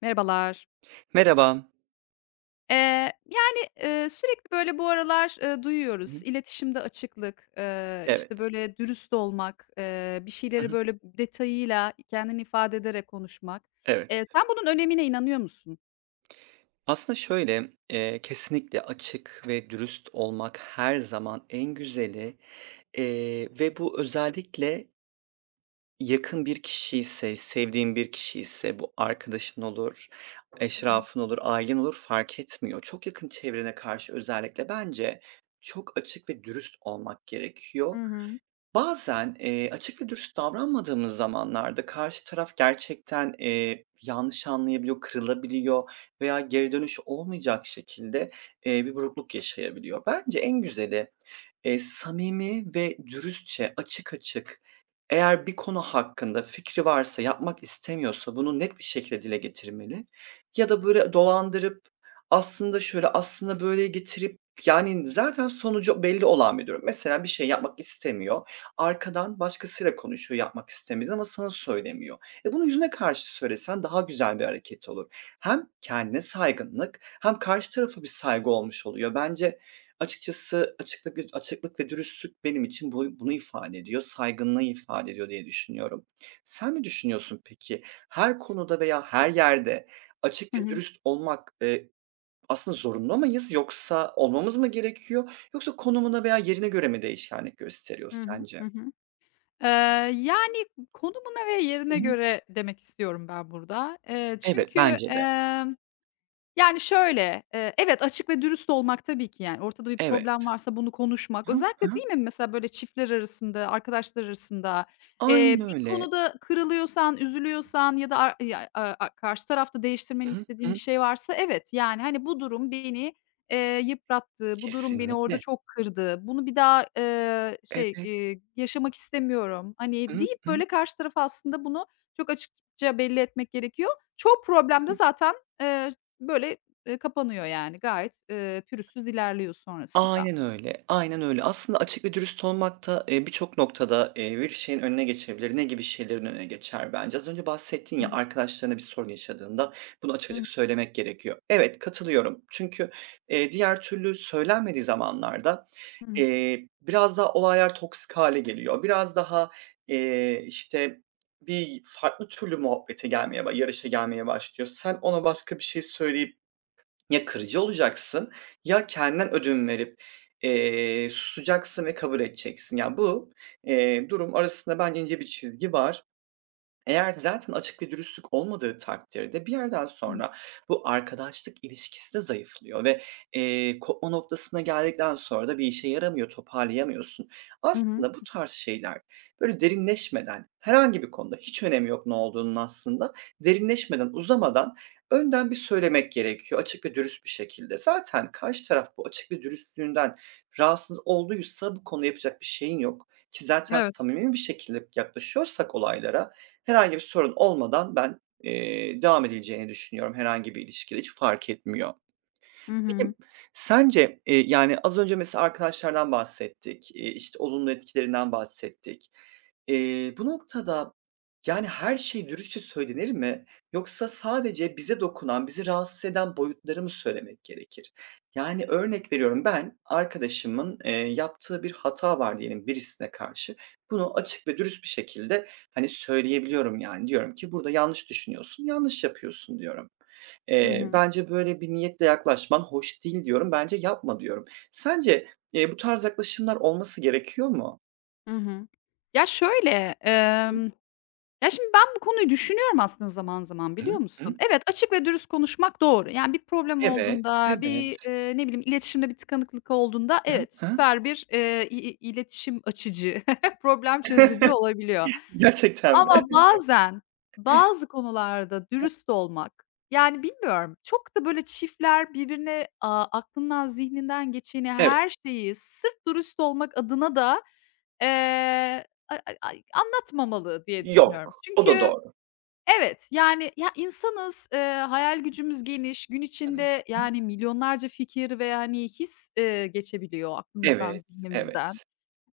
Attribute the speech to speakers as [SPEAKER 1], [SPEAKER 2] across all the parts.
[SPEAKER 1] Merhabalar.
[SPEAKER 2] Merhaba.
[SPEAKER 1] Eee, sürekli, böyle, bu aralar,
[SPEAKER 2] Hı
[SPEAKER 1] duyuyoruz,
[SPEAKER 2] hı.
[SPEAKER 1] iletişimde açıklık, işte,
[SPEAKER 2] Evet.
[SPEAKER 1] böyle, dürüst olmak, bir
[SPEAKER 2] Hı
[SPEAKER 1] şeyleri,
[SPEAKER 2] hı.
[SPEAKER 1] böyle, detayıyla kendini ifade ederek konuşmak.
[SPEAKER 2] Evet.
[SPEAKER 1] Sen bunun önemine inanıyor musun?
[SPEAKER 2] Aslında şöyle, kesinlikle açık ve dürüst olmak her zaman en güzeli, ve bu özellikle yakın bir kişi ise, sevdiğin bir kişi ise, bu arkadaşın olur,
[SPEAKER 1] Hı hı.
[SPEAKER 2] eşrafın olur, ailen olur fark etmiyor. Çok yakın çevrene karşı özellikle bence çok açık ve dürüst olmak gerekiyor.
[SPEAKER 1] Hı hı.
[SPEAKER 2] Bazen, açık ve dürüst davranmadığımız zamanlarda karşı taraf gerçekten, yanlış anlayabiliyor, kırılabiliyor veya geri dönüş olmayacak şekilde, bir burukluk yaşayabiliyor. Bence en güzeli, samimi ve dürüstçe, açık açık eğer bir konu hakkında fikri varsa, yapmak istemiyorsa bunu net bir şekilde dile getirmeli ya da
[SPEAKER 1] Hı hı.
[SPEAKER 2] böyle dolandırıp aslında şöyle, aslında böyle getirip yani zaten sonucu belli olan bir durum. Mesela bir şey yapmak istemiyor. Arkadan başkasıyla konuşuyor, yapmak istemediğini ama sana söylemiyor. Bunu yüzüne karşı söylesen daha güzel bir hareket olur. Hem kendine saygınlık hem karşı tarafa bir saygı olmuş oluyor. Bence açıkçası açıklık ve dürüstlük benim için bunu ifade ediyor, saygınlığı ifade ediyor diye düşünüyorum. Sen ne düşünüyorsun peki? Her konuda veya her yerde
[SPEAKER 1] Hı
[SPEAKER 2] açık ve
[SPEAKER 1] hı.
[SPEAKER 2] dürüst olmak, aslında zorunlu mıyız yoksa olmamız mı gerekiyor? Yoksa konumuna veya yerine göre mi değişkenlik gösteriyor
[SPEAKER 1] Hı hı.
[SPEAKER 2] sence?
[SPEAKER 1] Yani, konumuna ve
[SPEAKER 2] Hı
[SPEAKER 1] yerine
[SPEAKER 2] hı.
[SPEAKER 1] göre demek istiyorum ben burada.
[SPEAKER 2] Evet,
[SPEAKER 1] Çünkü,
[SPEAKER 2] bence de.
[SPEAKER 1] yani, şöyle, evet, açık ve dürüst olmak tabii ki, yani, ortada bir problem
[SPEAKER 2] Evet.
[SPEAKER 1] varsa bunu konuşmak.
[SPEAKER 2] Hı
[SPEAKER 1] Özellikle
[SPEAKER 2] hı.
[SPEAKER 1] değil mi mesela böyle çiftler arasında, arkadaşlar arasında,
[SPEAKER 2] Aynen
[SPEAKER 1] bir
[SPEAKER 2] öyle.
[SPEAKER 1] konuda kırılıyorsan, üzülüyorsan ya da ar ya, a a karşı tarafta değiştirmeni
[SPEAKER 2] Hı
[SPEAKER 1] istediğin bir
[SPEAKER 2] hı.
[SPEAKER 1] şey varsa evet, yani, hani, bu durum beni, yıprattı, bu durum beni orada
[SPEAKER 2] Kesinlikle.
[SPEAKER 1] çok kırdı, bunu bir daha,
[SPEAKER 2] Evet.
[SPEAKER 1] yaşamak istemiyorum, hani,
[SPEAKER 2] Hı
[SPEAKER 1] deyip
[SPEAKER 2] hı.
[SPEAKER 1] böyle karşı tarafa aslında bunu çok açıkça belli etmek gerekiyor. Çoğu problemde zaten, böyle, kapanıyor yani gayet, pürüzsüz ilerliyor sonrasında.
[SPEAKER 2] Aynen öyle, aynen öyle. Aslında açık ve dürüst olmak da, birçok noktada, bir şeyin önüne geçebilir. Ne gibi şeylerin önüne geçer bence? Az önce bahsettin
[SPEAKER 1] Hı
[SPEAKER 2] ya,
[SPEAKER 1] hı.
[SPEAKER 2] arkadaşlarına bir sorun yaşadığında bunu açık açık
[SPEAKER 1] Hı
[SPEAKER 2] söylemek gerekiyor. Evet, katılıyorum. Çünkü, diğer türlü söylenmediği zamanlarda,
[SPEAKER 1] hı.
[SPEAKER 2] biraz daha olaylar toksik hale geliyor. Biraz daha, işte, bir farklı türlü muhabbete gelmeye yarışa gelmeye başlıyor. Sen ona başka bir şey söyleyip ya kırıcı olacaksın ya kendinden ödün verip, susacaksın ve kabul edeceksin. Ya, bu, durum arasında bence ince bir çizgi var. Eğer zaten açık ve dürüstlük olmadığı takdirde bir yerden
[SPEAKER 1] Hı.
[SPEAKER 2] sonra bu arkadaşlık ilişkisi de zayıflıyor ve, kopma noktasına geldikten sonra da bir işe yaramıyor, toparlayamıyorsun.
[SPEAKER 1] Hı.
[SPEAKER 2] Aslında bu tarz şeyler, böyle, derinleşmeden, herhangi bir konuda, hiç önemi yok ne olduğunun aslında, derinleşmeden, uzamadan önden bir söylemek gerekiyor açık ve dürüst bir şekilde. Zaten karşı taraf bu açık ve dürüstlüğünden rahatsız olduysa bu konuda yapacak bir şeyin yok ki zaten
[SPEAKER 1] Evet.
[SPEAKER 2] samimi bir şekilde yaklaşıyorsak olaylara. Herhangi bir sorun olmadan ben, devam edileceğini düşünüyorum herhangi bir ilişkide, hiç fark etmiyor.
[SPEAKER 1] Hı
[SPEAKER 2] Peki,
[SPEAKER 1] hı.
[SPEAKER 2] sence, yani, az önce mesela arkadaşlardan bahsettik, işte, olumlu etkilerinden bahsettik. Bu noktada, yani, her şey dürüstçe söylenir mi yoksa sadece bize dokunan, bizi rahatsız eden boyutları mı söylemek gerekir? Yani, örnek veriyorum, ben arkadaşımın, yaptığı bir hata var diyelim birisine karşı. Bunu açık ve dürüst bir şekilde, hani, söyleyebiliyorum, yani. Diyorum ki, "Burada yanlış düşünüyorsun, yanlış yapıyorsun." diyorum.
[SPEAKER 1] Hı hı.
[SPEAKER 2] "Bence böyle bir niyetle yaklaşman hoş değil." diyorum. "Bence yapma." diyorum. Sence, bu tarz yaklaşımlar olması gerekiyor mu?
[SPEAKER 1] Hı hı. Ya, şöyle,
[SPEAKER 2] Hı
[SPEAKER 1] emm, ya, şimdi ben bu konuyu düşünüyorum aslında zaman zaman, biliyor
[SPEAKER 2] hı, hı.
[SPEAKER 1] musun? Evet, açık ve dürüst konuşmak doğru. Yani bir problem
[SPEAKER 2] Evet,
[SPEAKER 1] olduğunda, bir,
[SPEAKER 2] evet.
[SPEAKER 1] ne bileyim, iletişimde bir tıkanıklık olduğunda
[SPEAKER 2] Hı
[SPEAKER 1] evet,
[SPEAKER 2] hı.
[SPEAKER 1] süper bir, i i iletişim açıcı, problem çözücü olabiliyor.
[SPEAKER 2] Gerçekten mi?
[SPEAKER 1] Ama bazen, bazı konularda dürüst olmak, yani bilmiyorum, çok da böyle çiftler birbirine, aklından zihninden geçeni,
[SPEAKER 2] Evet.
[SPEAKER 1] her şeyi sırf dürüst olmak adına da, a a ay anlatmamalı diye düşünüyorum.
[SPEAKER 2] Yok, o da
[SPEAKER 1] Çünkü
[SPEAKER 2] doğru.
[SPEAKER 1] evet, yani, ya, insanız, hayal gücümüz geniş, gün
[SPEAKER 2] Hı hı.
[SPEAKER 1] içinde, yani, milyonlarca fikir ve, hani, his, geçebiliyor aklımızdan,
[SPEAKER 2] Evet,
[SPEAKER 1] zihnimizden.
[SPEAKER 2] evet.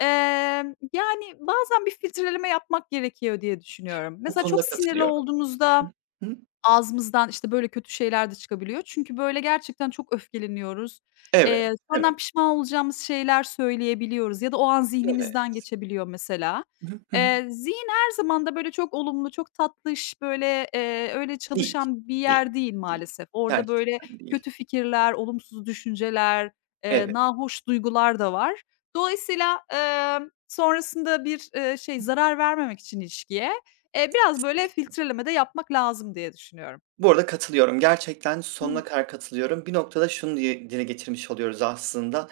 [SPEAKER 1] Yani, bazen bir filtreleme yapmak gerekiyor diye düşünüyorum.
[SPEAKER 2] Bu
[SPEAKER 1] Mesela çok
[SPEAKER 2] konuda
[SPEAKER 1] sinirli
[SPEAKER 2] katılıyorum.
[SPEAKER 1] olduğunuzda,
[SPEAKER 2] Hı hı.
[SPEAKER 1] ağzımızdan, işte, böyle kötü şeyler de çıkabiliyor. Çünkü, böyle, gerçekten çok öfkeleniyoruz.
[SPEAKER 2] Evet,
[SPEAKER 1] Sonradan
[SPEAKER 2] evet,
[SPEAKER 1] pişman olacağımız şeyler söyleyebiliyoruz ya da o an zihnimizden
[SPEAKER 2] evet.
[SPEAKER 1] geçebiliyor mesela.
[SPEAKER 2] Hı hı.
[SPEAKER 1] Zihin her zaman da, böyle, çok olumlu, çok tatlış, böyle, öyle
[SPEAKER 2] Değil,
[SPEAKER 1] çalışan bir
[SPEAKER 2] değil,
[SPEAKER 1] yer değil
[SPEAKER 2] değil.
[SPEAKER 1] maalesef. Orada, böyle,
[SPEAKER 2] Gerçekten değil.
[SPEAKER 1] kötü fikirler, olumsuz düşünceler,
[SPEAKER 2] Evet.
[SPEAKER 1] nahoş duygular da var. Dolayısıyla, sonrasında bir,
[SPEAKER 2] Hı.
[SPEAKER 1] zarar vermemek için ilişkiye biraz böyle
[SPEAKER 2] Kesinlikle.
[SPEAKER 1] filtreleme de yapmak lazım diye düşünüyorum.
[SPEAKER 2] Bu arada katılıyorum. Gerçekten sonuna
[SPEAKER 1] Hıı.
[SPEAKER 2] kadar katılıyorum. Bir noktada şunu diye dile getirmiş oluyoruz aslında,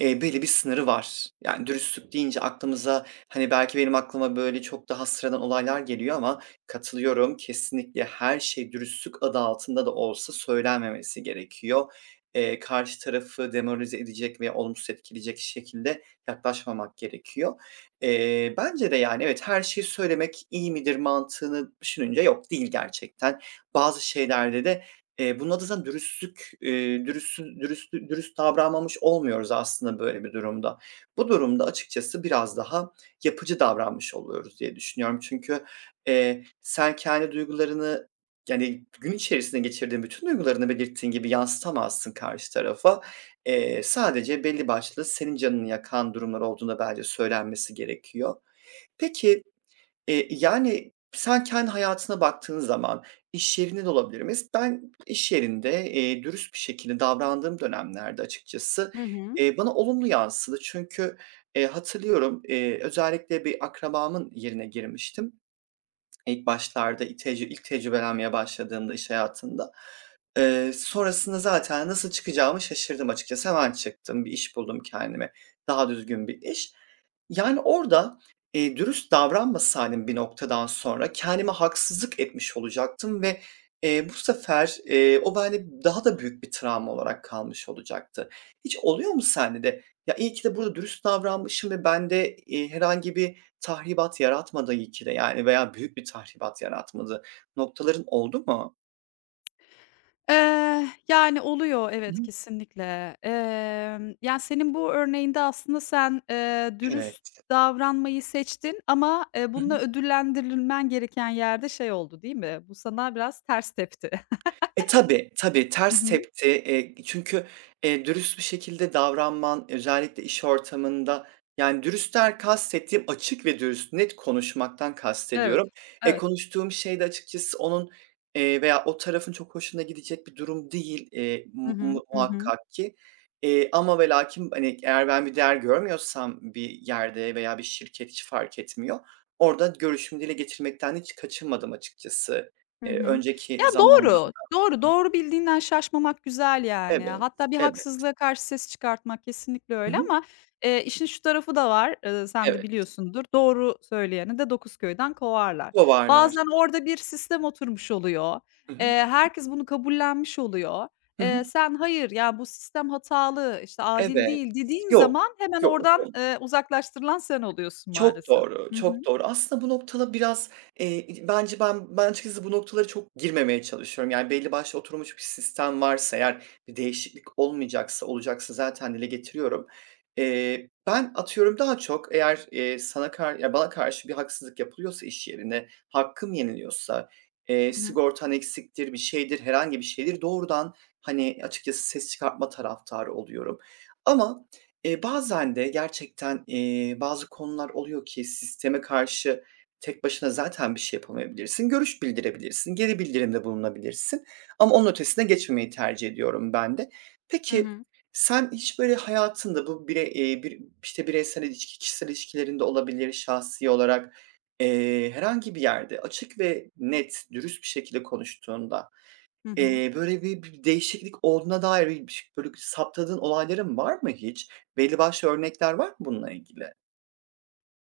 [SPEAKER 2] belli bir sınırı var. Yani dürüstlük deyince aklımıza, hani, belki benim aklıma böyle çok daha sıradan olaylar geliyor ama katılıyorum, kesinlikle her şey dürüstlük adı altında da olsa söylenmemesi gerekiyor. Karşı tarafı demoralize edecek veya olumsuz etkileyecek şekilde yaklaşmamak gerekiyor. Bence de, yani, evet, her şeyi söylemek iyi midir mantığını düşününce yok, değil gerçekten. Bazı şeylerde de, bunun adı zaten dürüstlük, dürüst davranmamış olmuyoruz aslında böyle bir durumda. Bu durumda açıkçası biraz daha yapıcı davranmış oluyoruz diye düşünüyorum. Çünkü, sen kendi duygularını, yani, gün içerisinde geçirdiğin bütün duygularını belirttiğin gibi yansıtamazsın karşı tarafa. Sadece belli başlı senin canını yakan durumlar olduğunda bence söylenmesi gerekiyor. Peki. Yani, sen kendi hayatına baktığın zaman, iş yerinde de olabilir. Ben iş yerinde, dürüst bir şekilde davrandığım dönemlerde açıkçası,
[SPEAKER 1] Hı hı.
[SPEAKER 2] bana olumlu yansıdı. Çünkü, hatırlıyorum, özellikle bir akrabamın yerine girmiştim. İlk başlarda ilk tecrübelenmeye başladığımda iş hayatında. Sonrasında zaten nasıl çıkacağımı şaşırdım açıkçası. Hemen çıktım, bir iş buldum kendime. Daha düzgün bir iş. Yani orada, dürüst davranmasaydım bir noktadan sonra kendime haksızlık etmiş olacaktım ve, bu sefer, o bende daha da büyük bir travma olarak kalmış olacaktı. Hiç oluyor mu sende de? "Ya, iyi ki de burada dürüst davranmışım ve bende, herhangi bir, tahribat yaratmadı iyi ki de yani veya büyük bir tahribat yaratmadı." Noktaların oldu mu?
[SPEAKER 1] Yani, oluyor
[SPEAKER 2] Hı
[SPEAKER 1] evet,
[SPEAKER 2] hı.
[SPEAKER 1] kesinlikle. Ya, senin bu örneğinde aslında sen, dürüst
[SPEAKER 2] Evet.
[SPEAKER 1] davranmayı seçtin ama,
[SPEAKER 2] Hı
[SPEAKER 1] bununla
[SPEAKER 2] hı.
[SPEAKER 1] ödüllendirilmen gereken yerde şey oldu, değil mi? Bu sana biraz ters tepti.
[SPEAKER 2] Tabii, tabii,
[SPEAKER 1] Hı
[SPEAKER 2] ters
[SPEAKER 1] hı.
[SPEAKER 2] tepti. Çünkü, dürüst bir şekilde davranman, özellikle iş ortamında, yani, dürüstten kastettiğim açık ve dürüst, net konuşmaktan kastediyorum.
[SPEAKER 1] Evet, evet.
[SPEAKER 2] Konuştuğum şey de açıkçası onun, veya o tarafın çok hoşuna gidecek bir durum değil,
[SPEAKER 1] Hı
[SPEAKER 2] mu
[SPEAKER 1] hı.
[SPEAKER 2] mu
[SPEAKER 1] Hı hı.
[SPEAKER 2] muhakkak ki. Ama ve lakin, hani, eğer ben bir değer görmüyorsam bir yerde veya bir şirket hiç fark etmiyor. Orada görüşümü dile getirmekten hiç kaçınmadım açıkçası,
[SPEAKER 1] Hı hı. Ya,
[SPEAKER 2] önceki
[SPEAKER 1] doğru,
[SPEAKER 2] zamanlarda.
[SPEAKER 1] doğru, doğru bildiğinden şaşmamak güzel yani.
[SPEAKER 2] Evet,
[SPEAKER 1] Hatta bir
[SPEAKER 2] evet.
[SPEAKER 1] haksızlığa karşı ses çıkartmak kesinlikle
[SPEAKER 2] Hı
[SPEAKER 1] öyle
[SPEAKER 2] hı.
[SPEAKER 1] ama, işin şu tarafı da var, sen de
[SPEAKER 2] Evet,
[SPEAKER 1] biliyorsundur, doğru söyleyeni de dokuz köyden kovarlar.
[SPEAKER 2] varlar.
[SPEAKER 1] Bazen orada bir sistem oturmuş oluyor,
[SPEAKER 2] Hı hı.
[SPEAKER 1] herkes bunu kabullenmiş oluyor.
[SPEAKER 2] Hı hı.
[SPEAKER 1] Sen hayır, ya, bu sistem hatalı, işte, adil
[SPEAKER 2] Evet.
[SPEAKER 1] değil dediğin
[SPEAKER 2] Yok,
[SPEAKER 1] zaman hemen
[SPEAKER 2] yok.
[SPEAKER 1] oradan,
[SPEAKER 2] O.
[SPEAKER 1] uzaklaştırılan sen oluyorsun
[SPEAKER 2] Çok
[SPEAKER 1] maalesef.
[SPEAKER 2] doğru,
[SPEAKER 1] Hı
[SPEAKER 2] çok
[SPEAKER 1] hı.
[SPEAKER 2] doğru. Aslında bu noktada biraz, eee, bence ben açıkçası bu noktalara çok girmemeye çalışıyorum. Yani belli başlı oturmuş bir sistem varsa eğer bir değişiklik olmayacaksa, olacaksa zaten dile getiriyorum. Ben atıyorum daha çok eğer, bana karşı bir haksızlık yapılıyorsa iş yerine, hakkım yeniliyorsa,
[SPEAKER 1] Hı hı.
[SPEAKER 2] sigortan eksiktir, bir şeydir, herhangi bir şeydir, doğrudan, hani, açıkçası ses çıkartma taraftarı oluyorum. Ama bazen de gerçekten, bazı konular oluyor ki sisteme karşı tek başına zaten bir şey yapamayabilirsin. Görüş bildirebilirsin, geri bildirimde bulunabilirsin ama onun ötesine geçmemeyi tercih ediyorum ben de.
[SPEAKER 1] Hı
[SPEAKER 2] Peki,
[SPEAKER 1] hı.
[SPEAKER 2] sen hiç böyle hayatında bu bir işte, bireysel ilişki, kişisel ilişkilerinde olabilir, şahsi olarak, herhangi bir yerde açık ve net, dürüst bir şekilde konuştuğunda
[SPEAKER 1] Hı hı.
[SPEAKER 2] Böyle bir değişiklik olduğuna dair bir ş böyle saptadığın olayların var mı hiç? Belli başlı örnekler var mı bununla ilgili?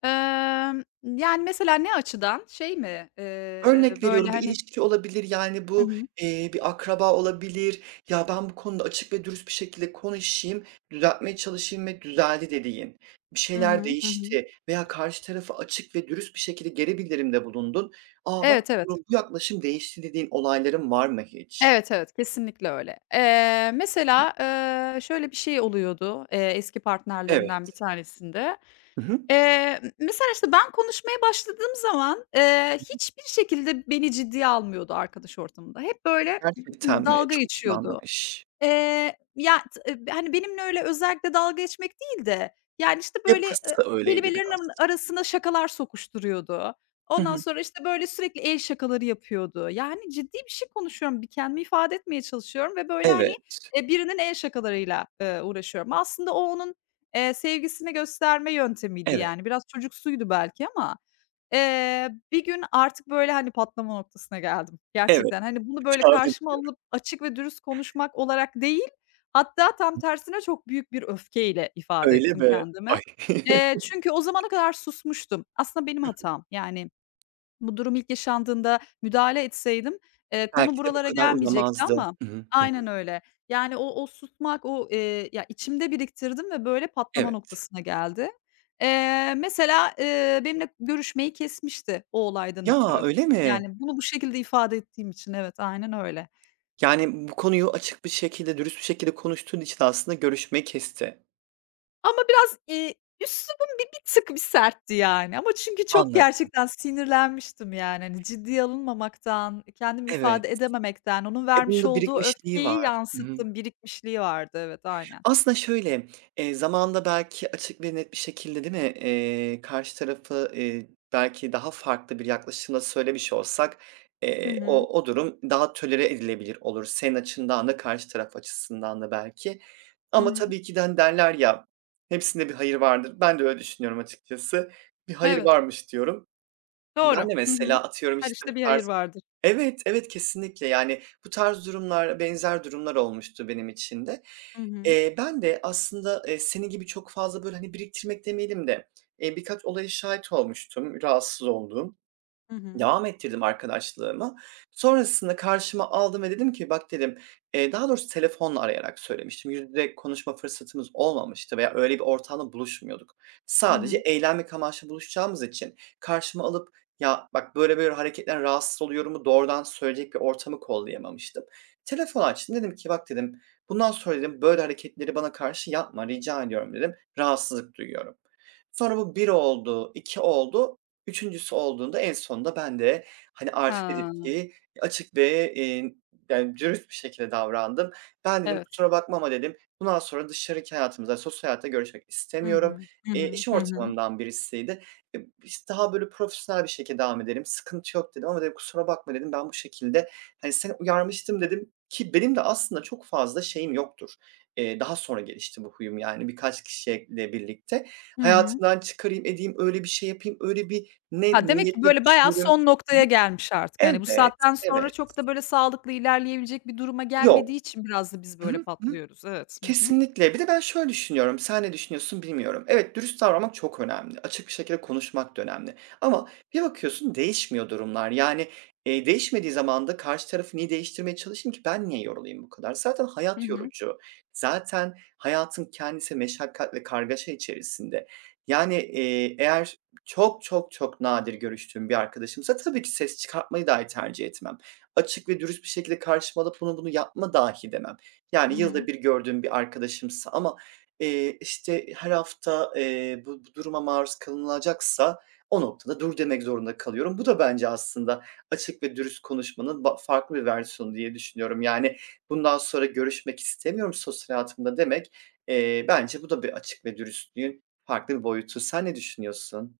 [SPEAKER 1] Yani, mesela ne açıdan? Şey mi?
[SPEAKER 2] Örnek
[SPEAKER 1] Böyle,
[SPEAKER 2] veriyorum, bir
[SPEAKER 1] hani.
[SPEAKER 2] ilişki olabilir, yani,
[SPEAKER 1] Hı
[SPEAKER 2] bu,
[SPEAKER 1] hı.
[SPEAKER 2] bir akraba olabilir. "Ya, ben bu konuda açık ve dürüst bir şekilde konuşayım, düzeltmeye çalışayım ve düzeldi." dediğin, bir
[SPEAKER 1] Hı
[SPEAKER 2] şeyler
[SPEAKER 1] hı. Hı hı.
[SPEAKER 2] değişti veya karşı tarafı açık ve dürüst bir şekilde geri bildirimde bulundun. "A, bak
[SPEAKER 1] Evet,
[SPEAKER 2] bu
[SPEAKER 1] evet.
[SPEAKER 2] bu yaklaşım değişti." dediğin olayların var mı hiç?
[SPEAKER 1] Evet, evet, kesinlikle öyle. Şöyle bir şey oluyordu, eski partnerlerimden bir
[SPEAKER 2] Evet.
[SPEAKER 1] tanesinde.
[SPEAKER 2] Hı hı.
[SPEAKER 1] M mesela, işte, ben konuşmaya başladığım zaman, hiçbir şekilde beni ciddiye almıyordu arkadaş ortamında. Hep böyle
[SPEAKER 2] Gerçekten mi?
[SPEAKER 1] dalga
[SPEAKER 2] Çok
[SPEAKER 1] geçiyordu.
[SPEAKER 2] yanlış.
[SPEAKER 1] Ya, t hani, benimle öyle özellikle dalga geçmek değil de, yani, işte, böyle,
[SPEAKER 2] Yapısı öyleydi
[SPEAKER 1] kelimelerin
[SPEAKER 2] biraz.
[SPEAKER 1] arın arasına şakalar sokuşturuyordu.
[SPEAKER 2] Hı
[SPEAKER 1] Ondan
[SPEAKER 2] hı.
[SPEAKER 1] sonra, işte, böyle, sürekli el şakaları yapıyordu. Yani, ciddi bir şey konuşuyorum, bir kendimi ifade etmeye çalışıyorum ve, böyle, hani,
[SPEAKER 2] Evet,
[SPEAKER 1] birinin el şakalarıyla, uğraşıyorum. Aslında onun, sevgisini gösterme yöntemiydi,
[SPEAKER 2] evet,
[SPEAKER 1] yani. Biraz çocuksuydu belki ama bir gün artık, böyle, hani, patlama noktasına geldim
[SPEAKER 2] evet.
[SPEAKER 1] gerçekten. Hani, bunu, böyle,
[SPEAKER 2] Tabii.
[SPEAKER 1] karşıma alıp açık ve dürüst konuşmak olarak değil, hatta tam tersine çok büyük bir öfkeyle ifade
[SPEAKER 2] Öyle
[SPEAKER 1] ettim
[SPEAKER 2] mi?
[SPEAKER 1] kendime.
[SPEAKER 2] Ay.
[SPEAKER 1] Çünkü o zamana kadar susmuştum. Aslında benim hatam. Yani, bu durum ilk yaşandığında müdahale etseydim, konu
[SPEAKER 2] Belki de bu
[SPEAKER 1] buralara
[SPEAKER 2] kadar
[SPEAKER 1] gelmeyecekti
[SPEAKER 2] uzamazdı.
[SPEAKER 1] ama
[SPEAKER 2] Hı. Hı
[SPEAKER 1] aynen
[SPEAKER 2] hı.
[SPEAKER 1] öyle. Yani o o susmak, o, ya, içimde biriktirdim ve böyle patlama
[SPEAKER 2] Evet.
[SPEAKER 1] noktasına geldi. Benimle görüşmeyi kesmişti o olaydan
[SPEAKER 2] Ya,
[SPEAKER 1] ötürü.
[SPEAKER 2] öyle mi?
[SPEAKER 1] Yani bunu bu şekilde ifade ettiğim için evet, aynen öyle.
[SPEAKER 2] Yani, bu konuyu açık bir şekilde, dürüst bir şekilde konuştuğun için aslında görüşmeyi kesti.
[SPEAKER 1] Ama biraz, üslubum bir bir tık bir sertti yani ama çünkü çok
[SPEAKER 2] Anladım.
[SPEAKER 1] gerçekten sinirlenmiştim yani. Hani, ciddiye alınmamaktan, kendimi
[SPEAKER 2] Evet.
[SPEAKER 1] ifade edememekten, onun
[SPEAKER 2] Bunun
[SPEAKER 1] vermiş
[SPEAKER 2] da
[SPEAKER 1] olduğu
[SPEAKER 2] birikmişliği
[SPEAKER 1] öfkeyi
[SPEAKER 2] var. Hı hı.
[SPEAKER 1] yansıttım, birikmişliği vardı. Evet, aynen.
[SPEAKER 2] Aslında şöyle, zamanında belki açık ve net bir şekilde, değil mi, karşı tarafı, belki daha farklı bir yaklaşımla söylemiş olsak,
[SPEAKER 1] Hı hı.
[SPEAKER 2] o durum daha tolere edilebilir olur. Senin açından da karşı taraf açısından da belki.
[SPEAKER 1] Hı
[SPEAKER 2] Ama
[SPEAKER 1] hı.
[SPEAKER 2] tabii ki de, hani, derler ya, hepsinde bir hayır vardır. Ben de öyle düşünüyorum açıkçası. Bir hayır
[SPEAKER 1] Evet,
[SPEAKER 2] varmış diyorum.
[SPEAKER 1] doğru.
[SPEAKER 2] Ben de
[SPEAKER 1] Hı hı.
[SPEAKER 2] mesela atıyorum,
[SPEAKER 1] Her
[SPEAKER 2] işte, bu
[SPEAKER 1] işte bir hayır
[SPEAKER 2] tarz.
[SPEAKER 1] vardır.
[SPEAKER 2] Evet, evet, kesinlikle. Yani, bu tarz durumlar, benzer durumlar olmuştu benim için de.
[SPEAKER 1] Hı hı.
[SPEAKER 2] Ben de aslında, senin gibi çok fazla, böyle, hani, biriktirmek demeyelim de, birkaç olaya şahit olmuştum, rahatsız olduğum.
[SPEAKER 1] Hı hı.
[SPEAKER 2] Devam ettirdim arkadaşlığımı. Sonrasında karşıma aldım ve dedim ki "Bak" dedim, daha doğrusu telefonla arayarak söylemiştim. Yüz yüze konuşma fırsatımız olmamıştı veya öyle bir ortamda buluşmuyorduk.
[SPEAKER 1] Hı
[SPEAKER 2] Sadece
[SPEAKER 1] hı.
[SPEAKER 2] eğlenmek amaçlı buluşacağımız için karşıma alıp "Ya, bak, böyle böyle hareketten rahatsız oluyorum"u doğrudan söyleyecek bir ortamı kollayamamıştım. Telefon açtım, dedim ki "Bak" dedim, "Bundan sonra" dedim, "böyle hareketleri bana karşı yapma, rica ediyorum." dedim. "Rahatsızlık duyuyorum." Sonra bu bir oldu, 2 oldu, üçüncüsü olduğunda en sonunda ben de, hani, artık dedim
[SPEAKER 1] Ha,
[SPEAKER 2] ki açık ve, yani, dürüst bir şekilde davrandım. "Ben" dedim,
[SPEAKER 1] evet.
[SPEAKER 2] "Kusura bakma ama" dedim, "Bundan sonra dışarıki hayatımızda, sosyal hayatta görüşmek
[SPEAKER 1] Hı
[SPEAKER 2] istemiyorum."
[SPEAKER 1] hı. Hı hı.
[SPEAKER 2] İş
[SPEAKER 1] Hı hı.
[SPEAKER 2] ortamından birisiydi. İşte, daha böyle profesyonel bir şekilde "Devam edelim, sıkıntı yok." dedim ama dedim, "Kusura bakma." dedim, "Ben bu şekilde, hani, seni uyarmıştım." dedim ki benim de aslında çok fazla şeyim yoktur. Daha sonra gelişti bu huyum, yani, birkaç kişiyle birlikte.
[SPEAKER 1] Hı hı.
[SPEAKER 2] Hayatımdan çıkarayım edeyim, öyle bir şey yapayım, öyle bir ne
[SPEAKER 1] Ha, demek ki
[SPEAKER 2] niyetle
[SPEAKER 1] böyle bayağı
[SPEAKER 2] düşünürüm.
[SPEAKER 1] son
[SPEAKER 2] Hı hı.
[SPEAKER 1] noktaya gelmiş artık. Hani bu
[SPEAKER 2] Evet,
[SPEAKER 1] saatten sonra
[SPEAKER 2] evet.
[SPEAKER 1] çok da böyle sağlıklı ilerleyebilecek bir duruma
[SPEAKER 2] Yok.
[SPEAKER 1] gelmediği için biraz da biz
[SPEAKER 2] Hı
[SPEAKER 1] böyle
[SPEAKER 2] hı. Hı.
[SPEAKER 1] patlıyoruz. Evet. Hı hı.
[SPEAKER 2] Kesinlikle. Bir de ben şöyle düşünüyorum, sen ne düşünüyorsun bilmiyorum. Evet, dürüst davranmak çok önemli. Açık bir şekilde konuşmak da önemli. Ama bir bakıyorsun değişmiyor durumlar. Yani, değişmediği zaman da karşı tarafı niye değiştirmeye çalışayım ki? Ben niye yorulayım bu kadar? Zaten
[SPEAKER 1] Hı
[SPEAKER 2] hayat
[SPEAKER 1] hı.
[SPEAKER 2] yorucu. Zaten hayatın kendisi meşakkat ve kargaşa içerisinde. Yani, eğer çok, çok, çok nadir görüştüğüm bir arkadaşımsa tabii ki ses çıkartmayı dahi tercih etmem. Açık ve dürüst bir şekilde karşıma alıp "Bunu, bunu yapma." dahi demem.
[SPEAKER 1] Hı
[SPEAKER 2] Yani yılda
[SPEAKER 1] hı.
[SPEAKER 2] bir gördüğüm bir arkadaşımsa ama, işte, her hafta, bu duruma maruz kalınılacaksa o noktada dur demek zorunda kalıyorum. Bu da bence aslında açık ve dürüst konuşmanın farklı bir versiyonu diye düşünüyorum. Yani, "Bundan sonra görüşmek istemiyorum sosyal hayatımda." demek, bence bu da bir açık ve dürüstlüğün farklı bir boyutu. Sen ne düşünüyorsun?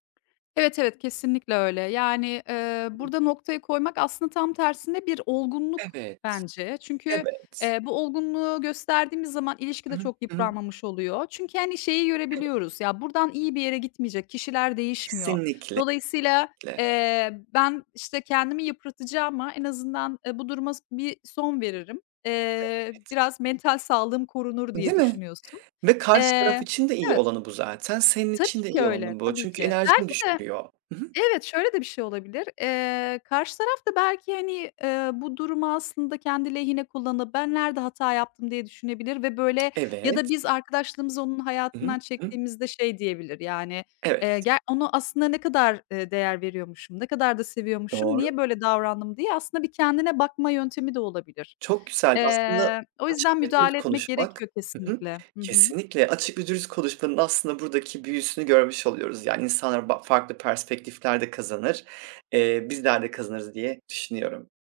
[SPEAKER 1] Evet, evet, kesinlikle öyle. Yani,
[SPEAKER 2] Hı,
[SPEAKER 1] burada noktayı koymak aslında tam tersine bir olgunluk
[SPEAKER 2] evet,
[SPEAKER 1] bence. Çünkü,
[SPEAKER 2] evet.
[SPEAKER 1] bu olgunluğu gösterdiğimiz zaman ilişki
[SPEAKER 2] Hı
[SPEAKER 1] de
[SPEAKER 2] hı,
[SPEAKER 1] çok
[SPEAKER 2] hı hı,
[SPEAKER 1] yıpranmamış oluyor. Çünkü, hani, şeyi
[SPEAKER 2] evet.
[SPEAKER 1] görebiliyoruz, ya, buradan iyi bir yere gitmeyecek, kişiler değişmiyor.
[SPEAKER 2] Kesinlikle.
[SPEAKER 1] Dolayısıyla, ben, işte, kendimi yıpratacağım ama en azından, bu duruma bir son veririm.
[SPEAKER 2] Evet.
[SPEAKER 1] Biraz mental sağlığım korunur diye
[SPEAKER 2] Değil mi?
[SPEAKER 1] düşünüyorsun.
[SPEAKER 2] Ve karşı taraf
[SPEAKER 1] Eee
[SPEAKER 2] için de iyi
[SPEAKER 1] Evet,
[SPEAKER 2] olanı bu zaten. Senin için
[SPEAKER 1] tabii
[SPEAKER 2] de
[SPEAKER 1] ki
[SPEAKER 2] iyi
[SPEAKER 1] öyle,
[SPEAKER 2] olanı bu.
[SPEAKER 1] tabii
[SPEAKER 2] Çünkü
[SPEAKER 1] ki.
[SPEAKER 2] enerjini
[SPEAKER 1] Belki de
[SPEAKER 2] düşürüyor. Hı hı.
[SPEAKER 1] evet, şöyle de bir şey olabilir. Karşı taraf da belki, hani, bu durumu aslında kendi lehine kullanıp "Ben nerede hata yaptım?" diye düşünebilir ve böyle ya da
[SPEAKER 2] Evet.
[SPEAKER 1] biz arkadaşlığımızı onun
[SPEAKER 2] Hı hı.
[SPEAKER 1] hayatından
[SPEAKER 2] Hı hı.
[SPEAKER 1] çektiğimizde şey diyebilir, yani,
[SPEAKER 2] Evet.
[SPEAKER 1] "Ger ona aslında ne kadar, değer veriyormuşum, ne kadar da seviyormuşum,
[SPEAKER 2] Doğru.
[SPEAKER 1] niye böyle davrandım?" diye aslında bir kendine bakma yöntemi de olabilir.
[SPEAKER 2] Çok güzel. Aslında
[SPEAKER 1] O
[SPEAKER 2] açık
[SPEAKER 1] yüzden
[SPEAKER 2] ve dürüst
[SPEAKER 1] müdahale etmek
[SPEAKER 2] konuşmak.
[SPEAKER 1] gerekiyor
[SPEAKER 2] Hı hı.
[SPEAKER 1] kesinlikle. Hı hı.
[SPEAKER 2] Kesinlikle açık ve dürüst konuşmanın aslında buradaki büyüsünü görmüş oluyoruz. Yani insanlar farklı perspektiflerde kazanır, bizler de kazanırız diye düşünüyorum.